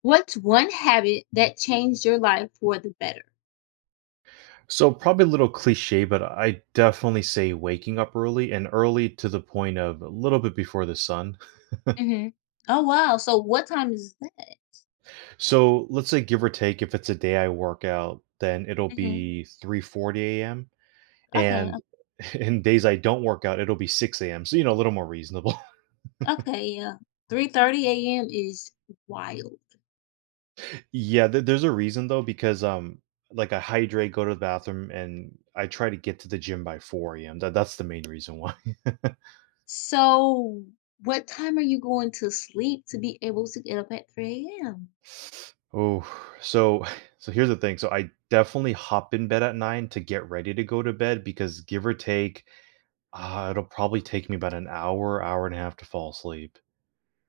What's one habit that changed your life for the better? So probably a little cliche, but I definitely say waking up early and early to the point of a little bit before the sun. Mhm. Oh, wow. So what time is that? So let's say give or take, if it's a day I work out, then it'll Mhm. be 3:40 a.m. Okay. And in days I don't work out, it'll be 6 a.m. So you know, a little more reasonable. Okay. Yeah. 3:30 a.m. is wild. Yeah, there's a reason though, because like I hydrate, go to the bathroom, and I try to get to the gym by 4 a.m. That's the main reason why. So what time are you going to sleep to be able to get up at 3 a.m.? Oh, so so here's the thing. So I definitely hop in bed at 9 to get ready to go to bed because give or take, it'll probably take me about an hour, hour and a half to fall asleep.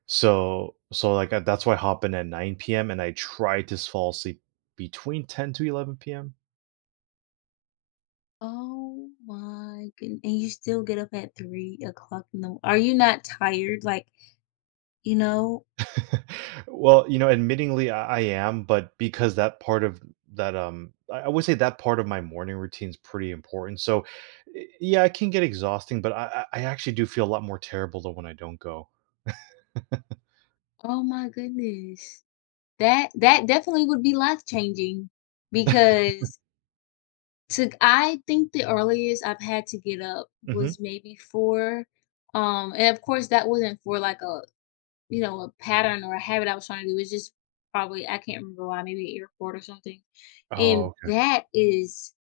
So like, that's why I hop in at 9 p.m. and I try to fall asleep between 10 to 11 p.m. Oh my goodness. And you still get up at 3 o'clock in the Are you not tired? You know, Well, you know, admittingly, I am, but because that part of that, I would say that part of my morning routine is pretty important. So, yeah, it can get exhausting, but I actually do feel a lot more terrible than when I don't go. oh my goodness. That definitely would be life changing because To I think the earliest I've had to get up Hmm. was maybe 4, and of course, that wasn't for, like, a pattern or a habit I was trying to do. It's just probably I can't remember why, maybe airport or something. And Oh. that is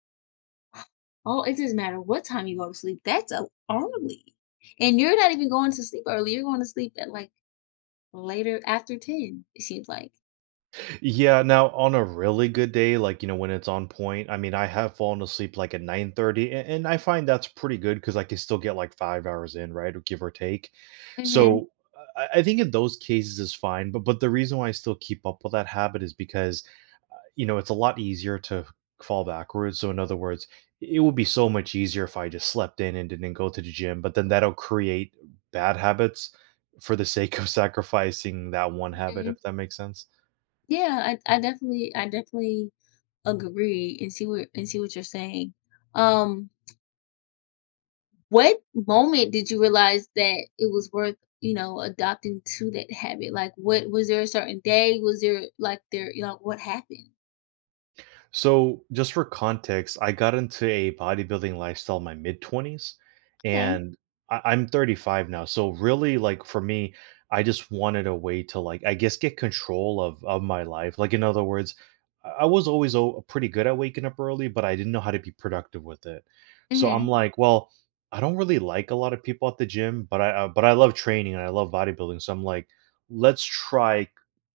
oh, it doesn't matter what time you go to sleep, that's a early, and you're not even going to sleep early, you're going to sleep at, like, later after 10, it seems like. Yeah, now on a really good day, like, you know, when it's on point, I mean, I have fallen asleep like at 9:30, and I find that's pretty good because I can still get like 5 hours in, right? Or give or take. Mhm, So I think in those cases is fine. But the reason why I still keep up with that habit is because you know it's a lot easier to fall backwards. So in other words, it would be so much easier if I just slept in and didn't go to the gym, but then that'll create bad habits for the sake of sacrificing that one mhm. habit, Mhm. if that makes sense. Yeah, I definitely agree and see what you're saying. Um, what moment did you realize that it was worth, adopting to that habit? Like what was there a certain day? Was there what happened? So, just for context, I got into a bodybuilding lifestyle in my mid 20s, Okay. and I'm 35 now. So, really, like for me, I just wanted a way to, like, I guess, get control of my life. Like, in other words, I was always pretty good at waking up early, but I didn't know how to be productive with it. So, I'm Mhm. like, well, I don't really like a lot of people at the gym, but I love training and I love bodybuilding. So, I'm like, let's try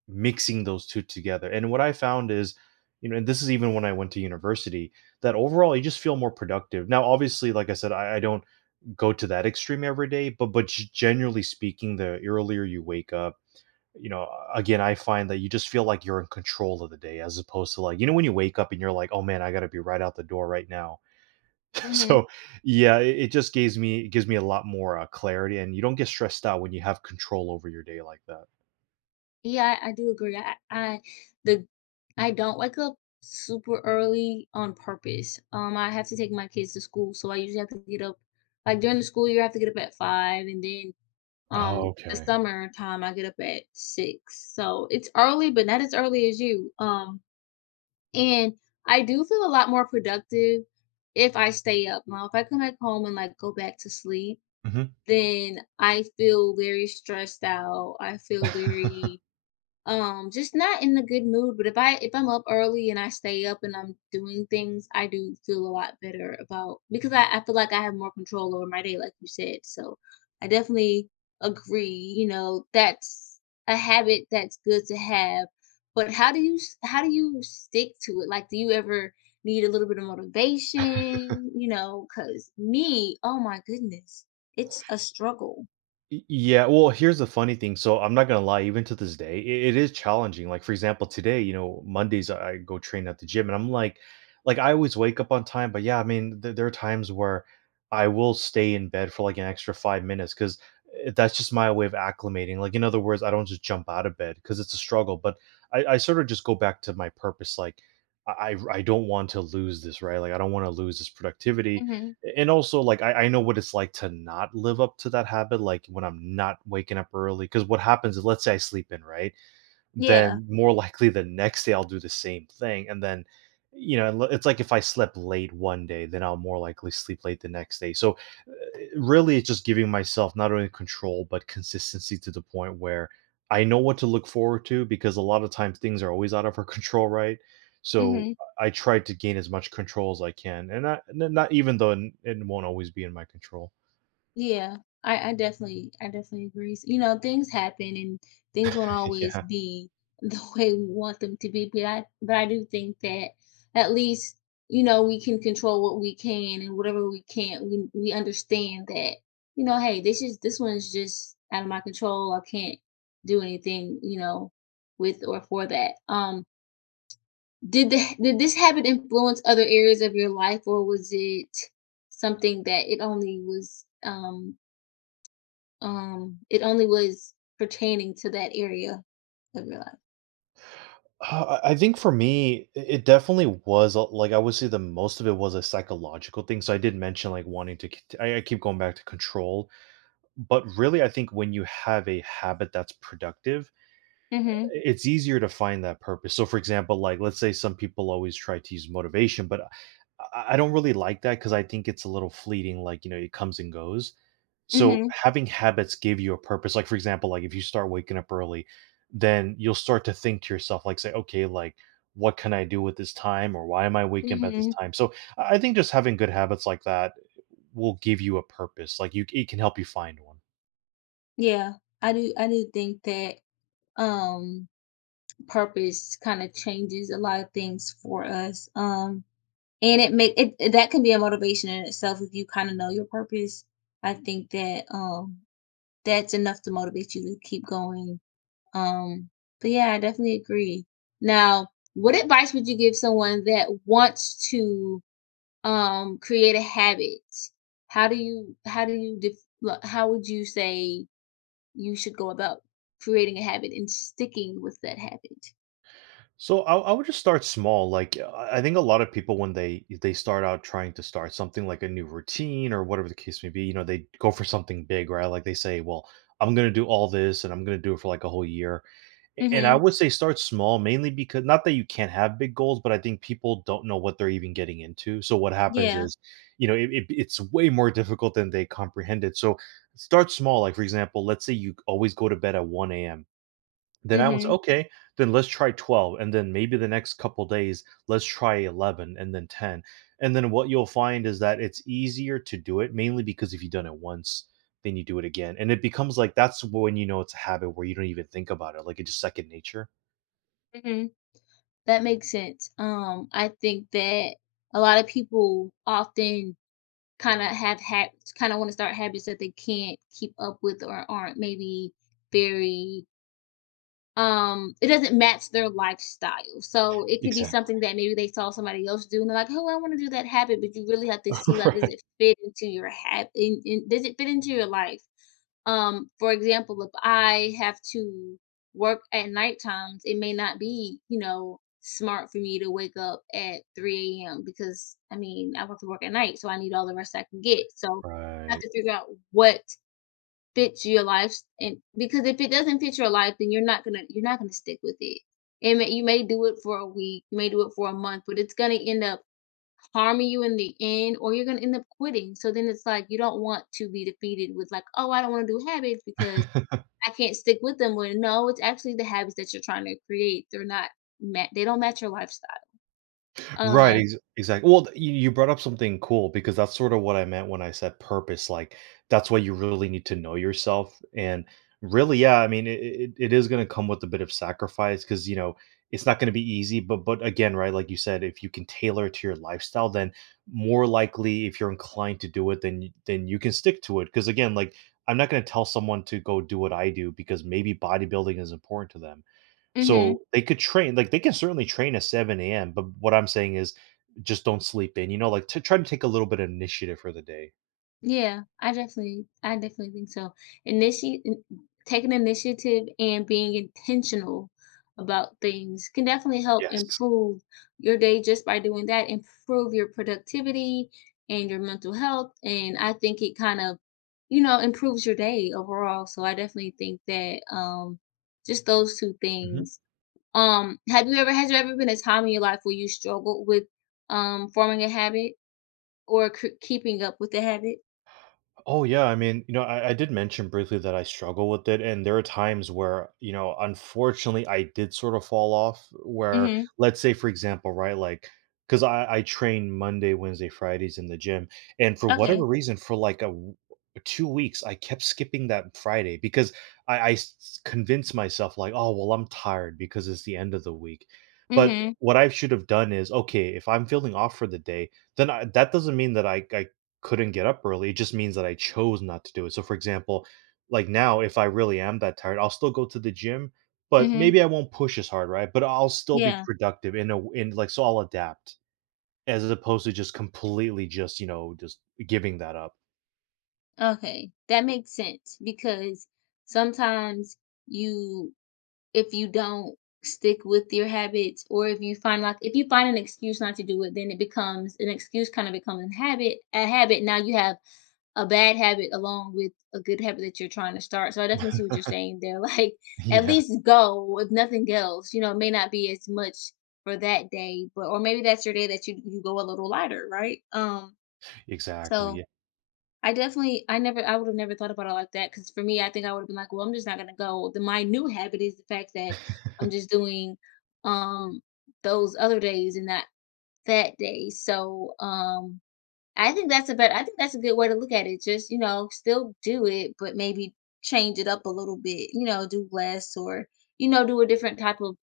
mixing those two together. And what I found is, you know, and this is even when I went to university, that overall you just feel more productive. Now, obviously, like I said, I don't go to that extreme every day, but generally speaking, the earlier you wake up, you know, again, I find that you just feel like you're in control of the day as opposed to like, you know, when you wake up and you're like, oh man, I gotta be right out the door right now. Mhm. So yeah, it just gives me a lot more clarity, and you don't get stressed out when you have control over your day like that. Yeah, I do agree. The I don't wake up super early on purpose. I have to take my kids to school, so I usually have to get up like during the school year I have to get up at 5 and then. Mhm. Oh, The okay. summertime, I get up at 6, so it's early, but not as early as you. And I do feel a lot more productive if I stay up. Now, if I come back home and, like, go back to sleep, Hmm. then I feel very stressed out, I feel very just not in a good mood, but if I'm up early and I stay up and I'm doing things, I do feel a lot better about, because I feel like I have more control over my day like you said. So I definitely agree. That's a habit that's good to have, but how do you stick to it? Like do you ever need a little bit of motivation? Because me, oh my goodness, it's a struggle. Yeah, well, here's the funny thing. So I'm not gonna lie, even to this day, it is challenging. Like for example, today, you know, Mondays I go train at the gym, and I'm like I always wake up on time, but yeah, I mean, there are times where I will stay in bed for like an extra 5 minutes because that's just my way of acclimating. Like in other words, I don't just jump out of bed because it's a struggle, but I sort of just go back to my purpose. Like I don't want to lose this, right? Like I don't want to lose this productivity, Hmm. and also like I know what it's like to not live up to that habit, like when I'm not waking up early, because what happens is, let's say I sleep in, right? Yeah. Then more likely the next day I'll do the same thing, and then you know it's like if I slept late one day, then I'll more likely sleep late the next day. So really it's just giving myself not only control but consistency to the point where I know what to look forward to, because a lot of times things are always out of our control, right? So Hmm. I try to gain as much control as I can, and not even though it won't always be in my control. Yeah, I definitely agree. Things happen, and things won't always Yeah. be the way we want them to be, but I do think that at least, we can control what we can, and whatever we can't, we understand that. Hey, this one's just out of my control. I can't do anything, with or for that. Did this habit influence other areas of your life, or was it something that it only was pertaining to that area of your life? I think for me, it definitely was like I would say the most of it was a psychological thing. So I did mention like wanting to. I keep going back to control, but really, I think when you have a habit that's productive, Mhm, it's easier to find that purpose. So, for example, like let's say some people always try to use motivation, but I don't really like that because I think it's a little fleeting. Like you know, it comes and goes. So, mhm, having habits give you a purpose. Like for example, like if you start waking up early, then you'll start to think to yourself, like say, okay, like what can I do with this time, or why am I waking up at this mhm. time? So, I think just having good habits like that will give you a purpose. Like you, it can help you find one. Yeah, I do think that, um, purpose kinda changes a lot of things for us. And it make it that can be a motivation in itself, if you kinda know your purpose. I think that, that's enough to motivate you to keep going, um, but yeah, I definitely agree. Now, what advice would you give someone that wants to create a habit? How do you def- lo- How would you say you should go about creating a habit and sticking with that habit? So I would just start small. Like I think a lot of people when they start out trying to start something like a new routine or whatever the case may be, you know, they go for something big, right? Like they say, well, I'm gonna do all this and I'm gonna do it for like a whole year. And I Mm-hmm. would say start small, mainly because not that you can't have big goals, but I think people don't know what they're even getting into. So what happens Yeah. is, you know, it's way more difficult than they comprehended. So start small. Like for example, let's say you always go to bed at 1 a.m, then I was Mm-hmm. okay, then let's try 12, and then maybe the next couple days let's try 11 and then 10. And then what you'll find is that it's easier to do it mainly because if you've done it once, then you do it again. And it becomes like that's when you know it's a habit where you don't even think about it, like it's just second nature. Mm-hmm. That makes sense. I think that a lot of people often kinda have had kinda wanna start habits that they can't keep up with, or aren't maybe very. It doesn't match their lifestyle, so it could be Exactly. something that maybe they saw somebody else do, and they're like, oh, I want to do that habit, but you really have to see, like, Right. Does it fit into your life. For example, if I have to work at night times, it may not be smart for me to wake up at 3 a.m because I mean I have to work at night, so I need all the rest I can get. So I have Right. to figure out what fits your life, and because if it doesn't fit your life, then you're not gonna stick with it. And you may do it for a week, you may do it for a month, but it's gonna end up harming you in the end, or you're gonna end up quitting. So then it's like, you don't want to be defeated with, like, oh, I don't want to do habits because I can't stick with them, when no, it's actually the habits that you're trying to create, they're not ma- they don't match your lifestyle. Right, um ex exactly. Well, you brought up something cool because that's sort of what I meant when I said purpose, like, that's why you really need to know yourself, and really, yeah, I mean, it is gonna come with a bit of sacrifice because you know, it's not gonna be easy, but again, right, like you said, if you can tailor it to your lifestyle, then more likely, if you're inclined to do it, then y then you can stick to it. Because again, like, I'm not gonna tell someone to go do what I do because maybe bodybuilding is important to them. mhm. So they could train, like they can certainly train at 7 a.m., but what I'm saying is just don't sleep in, you know, like to try to take a little bit of initiative for the day. Yeah, I definitely think so. Initi Taking initiative and being intentional about things can definitely help Yes. improve your day just by doing that, improve your productivity and your mental health. And I think it kind of, improves your day overall. So I definitely think that just those two Mhm. things. Have you ever has there ever been a time in your life where you struggled with forming a habit, or keeping up with the habit? Oh yeah, I mean, you know, I did mention briefly that I struggle with it, and there are times where, you know, unfortunately, I did sort of fall off. Where, Mhm. let's say, for example, right, like, because I train Monday, Wednesday, Fridays in the gym, and for Okay. whatever reason, for like 2 weeks, I kept skipping that Friday because I convinced myself like, oh well, I'm tired because it's the end of the week. But Mhm. what I should have done is, okay, if I'm feeling off for the day, then that doesn't mean that I couldn't get up early, it just means that I chose not to do it. So, for example, like now, if I really am that tired, I'll still go to the gym, but Mhm. maybe I won't push as hard, right? But I'll still be Yeah. productive in a in like so I'll adapt as opposed to just completely just you know just giving that up. Okay. That makes sense, because sometimes you if you don't stick with your habits, or if you find an excuse not to do it, then it becomes an excuse, kind of becomes a habit a habit. Now you have a bad habit along with a good habit that you're trying to start. So I definitely see what you're saying there. Like, at Yeah, least go if nothing else. It may not be as much for that day, but or maybe that's your day that you go a little lighter, right? So, exactly. I would've never thought about it like that, because for me, I think I would've been like, "Well, I'm just not gonna go." The my new habit is the fact that I'm just doing, um, those other days and not that day. So, I think that's a good way to look at it. Just, still do it, but maybe change it up a little bit, do less, or, do a different type of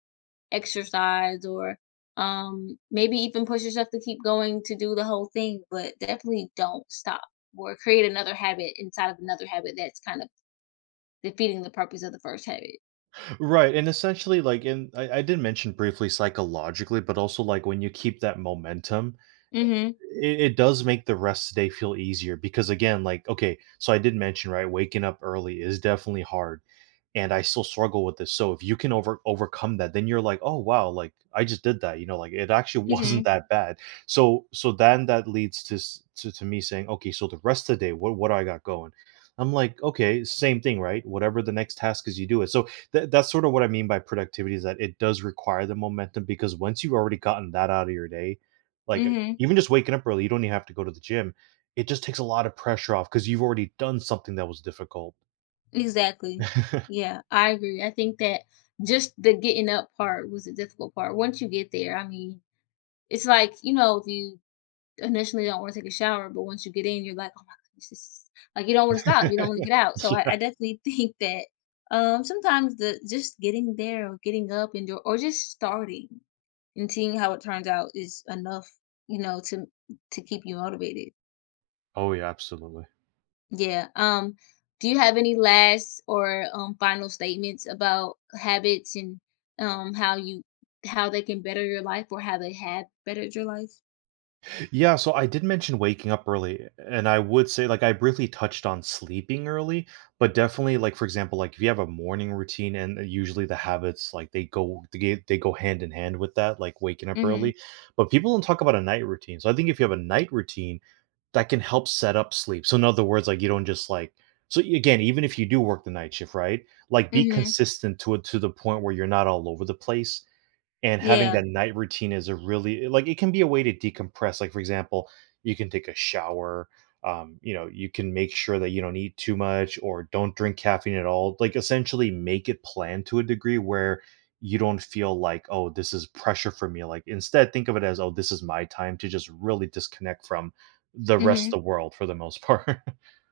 exercise, or maybe even push yourself to keep going, to do the whole thing, but definitely don't stop or create another habit inside of another habit, that's kind of defeating the purpose of the first habit. Right, and essentially, like, in I did mention briefly psychologically, but also, like, when you keep that momentum, Mhm. I it does make the rest of the day feel easier because, again, like, okay, so I did mention, right, waking up early is definitely hard, and I still struggle with this, so if you can overcome that, then you're like, "Oh, wow, like, I just did that," you know, like, "It actually wasn't Mhm. that bad." So then that leads to s to me saying, "Okay, so the rest of the day, what do I got going?" I'm like, "Okay, same thing, right? Whatever the next task is, you do it." So that's sort of what I mean by productivity, is that it does require the momentum because once you've already gotten that out of your day, like Mhm. even just waking up early, you don't even have to go to the gym. It just takes a lot of pressure off because you've already done something that was difficult. Exactly. Yeah. Yeah, I agree. I think that just the getting up part was the difficult part. Once you get there, I mean, it's like, if you initially don't wanna take a shower, but once you get in, you're like, "Oh my goodness, this is," like, you don't wanna stop, you don't wanna get out. So, I definitely think that, sometimes the just getting there, or getting up and do or just starting and seeing how it turns out is enough, you know, to to keep you motivated. Oh yeah, absolutely. Yeah, do you have any last or, final statements about habits, and, um, how you how they can better your life, or how they have bettered your life? Yeah, so I did mention waking up early, and I would say, like, I briefly touched on sleeping early, but definitely, like, for example, like if you have a morning routine, and usually the habits, like they go hand in hand with that, like waking up Mhm, early. But people don't talk about a night routine. So I think if you have a night routine, that can help set up sleep. So in other words, like you don't just like so again, even if you do work the night shift, right? Like be mhm, consistent to it to the point where you're not all over the place, and having yeah, that night routine is a really like, it can be a way to decompress. Like, for example, you can take a shower. You know, you can make sure that you don't eat too much or don't drink caffeine at all. Like, essentially, make it planned to a degree where you don't feel like, oh, this is pressure for me. Like, instead, think of it as, oh, this is my time to just really disconnect from the rest mhm. of the world for the most part.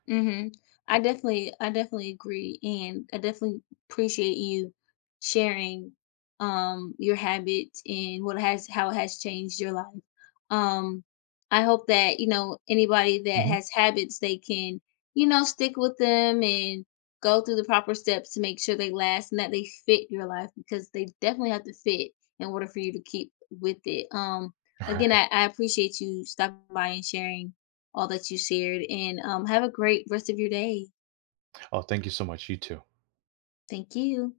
Mhm. I definitely agree, and I definitely appreciate you sharing your habits, and what has how it has changed your life. Um I hope that, anybody that Mhm. has habits, they can, stick with them and go through the proper steps to make sure they last and that they fit your life, because they definitely have to fit in order for you to keep with it. All Again, right. I appreciate you stopping by and sharing all that you shared, and have a great rest of your day. Oh, thank you so much. You too. Thank you.